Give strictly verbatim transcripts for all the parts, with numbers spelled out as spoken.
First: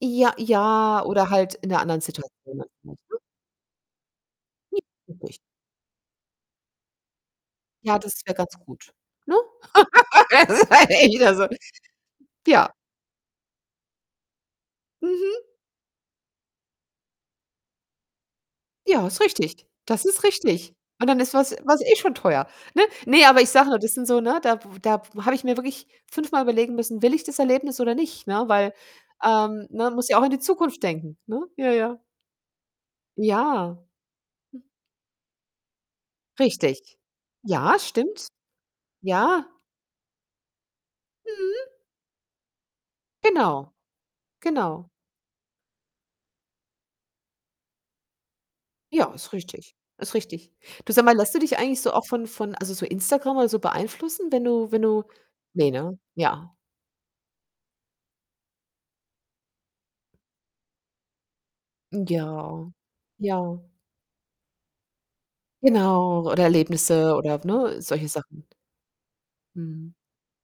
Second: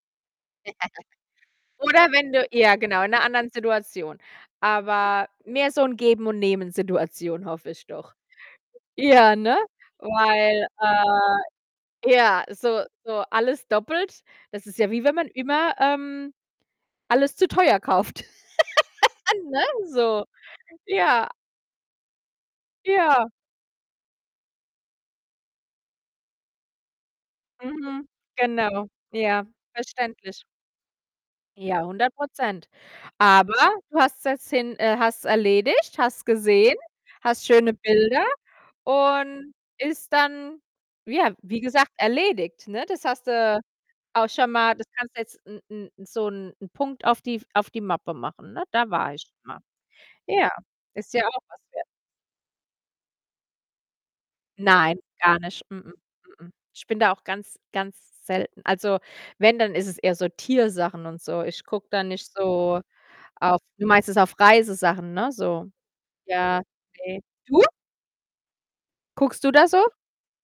Ja, ja oder halt in 'ner anderen Oder wenn du Situation. ja genau, in [unintelligible] 'ner anderen Situation. Aber [unintelligible] mehr so 'n Geben-und-Nehmen-Situation, hoffe ich Ja, doch. das wäre ganz gut, Ja, ne? ne? Ja, das Weil, ist ja äh echt, also ja, Ja. so so alles doppelt, das ist ja wie wenn man Mhm. immer, ähm, alles zu teuer kauft. Ja, ist Ne, richtig. Das ist so. richtig und dann Ja. ist was war's eh schon teuer, ne? Ne, Ja. aber ich sage nur, das sind so ne, da w da w habe ich mir wirklich fünfmal überlegen müssen: „Will ich das Erlebnis oder Mhm, nicht,“ ne? Weil genau. Ja, ähm, ne, muss ja auch in die verständlich. Zukunft denken, ne? Ja, Ja, ja. hundert Prozent. Aber Ja. du hast das Hm. hin äh, hast's erledigt, hast's gesehen, Richtig. hast schöne Ja, Bilder stimmt. Ja. und ist dann ja, wie Mhm. gesagt, erledigt, ne? Das hast du Genau. auch schon mal das Genau. kannst du jetzt 'n 'n so 'n 'n Punkt auf die f auf die Mappe machen, ne? Da Ja, war ich ist schon mal. richtig. Ist richtig. Ja, Du, sag ist mal, ja lässt du auch dich was eigentlich wert. so auch von von also, so Instagram oder so beeinflussen, wenn du wenn Nein, du gar nicht. Ne, Mh mh, ne? mh mh. Ja. Ich bin da auch ganz, ganz selten. Also, wenn, dann ist es eher so Tiersachen und so. Ich gucke da nicht Ja, so auf ja. Du meinst jetzt auf Reisesachen, ne, so? Genau. Oder Ja, Erlebnisse ne. oder, w Du? ne, solche Sachen. Guckst du da so? Mhm.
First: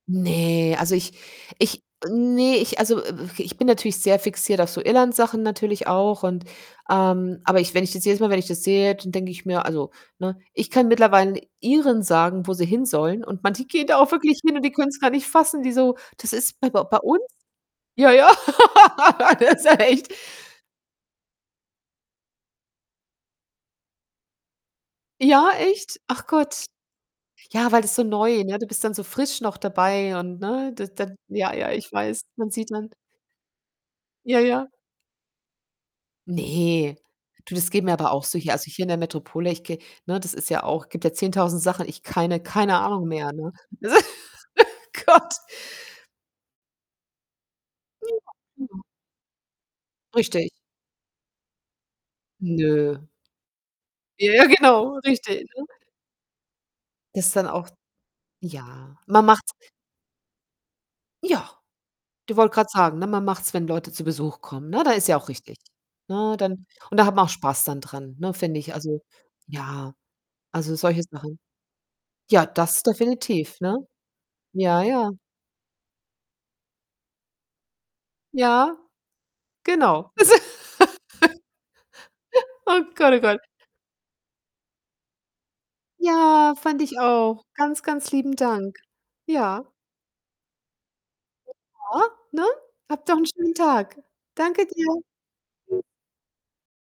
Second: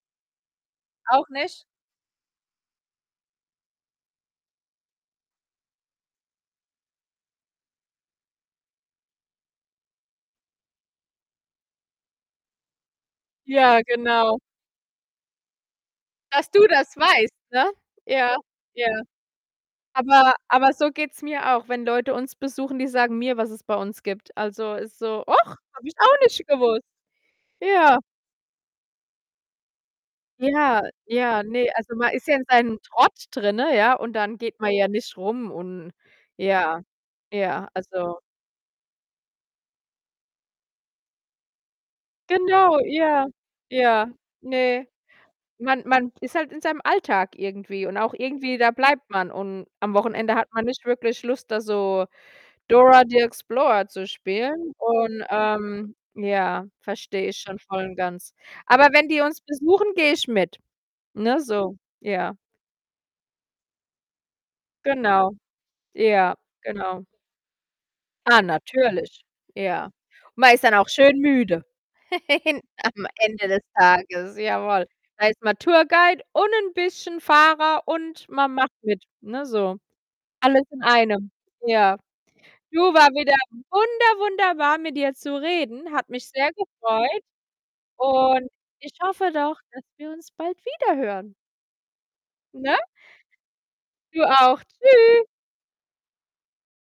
Ne, also, ich Auch nicht? ich ne, ich also, w w ich bin natürlich sehr fixiert auf so Irland-Sachen natürlich auch und ähm, aber ich wenn ich das jedes Mal wenn ich das sehe, d dann denke ich mir: „Also, ne, ich kann mittlerweile 'nen Iren sagen, wo sie hin sollen und manche Ja, gehen da auch genau. wirklich hin und die können's gar nicht fassen.“ Die so: „Das Dass ist du b bei das bei uns?“ weißt, ne? Ja, ja. Ja, ja. Das ist ja echt Aber aber so geht's mir auch, wenn Leute uns besuchen, die sagen mir, was es bei uns gibt. Also, ist so: „Och, Ja, habe ich echt? auch Ach nicht Gott. gewusst. Ja, weil das Ja.“ so neu, ne? Du bist dann so frisch noch dabei und, ne, Ja, d dann ja, Ja, ne, ja, ich also, man weiß, ist ja in man sieht seinem dann Trott drinnen, ja, und dann Ja, geht ja. man ja nicht rum und ja, Ne. Du, ja, das geht mir aber also auch so hier. Also, hier in der Metropole. Ich gehe ne, das ist ja auch gibt ja zehntausend Sachen. Ich keine keine Genau, Ahnung ja. mehr, ne? [unintelligible] Ja, ne. Gott. Man man ist halt in seinem Alltag irgendwie und Ja. auch irgendwie, da Mhm. bleibt man und am Wochenende hat Richtig. man nicht wirklich Lust, da so Nö. Dora the Explorer zu Ja, ja, spielen genau. und, Richtig, ne? ähm, ja, verstehe Das ich dann schon auch voll und ganz. Aber ja, wenn die man uns macht's besuchen, gehe ich mit, ne, Ja, so. Ja. du wollte grade sagen, ne? Man macht's, wenn Leute zu Besuch kommen, ne? Da ist ja auch Genau. richtig, Ja, ne? Dann und genau. da hat man auch Spaß dann dran, ne, Ah, finde ich. Also, natürlich Ja. ja, Man ist dann also, auch solche schön Sachen. müde. Ja, das Am Ende definitiv, des ne? Tages, Ja, jawoll. ja. Da ist man Tour-Guide und 'n bisschen Fahrer und man macht Ja. mit, ne, so. Genau. Das Alles in einem. Ja. Oh Du, war Gott, oh wieder Gott. wunder wunderbar, mit dir zu reden. Hat mich sehr Ja, fand ich gefreut auch. Ganz, ganz lieben und Dank. ich hoffe doch, Ja. dass wir uns bald wiederhören. Ja, ne? Ne? Habt noch 'n schönen Tag. Du auch. Danke dir. Tschü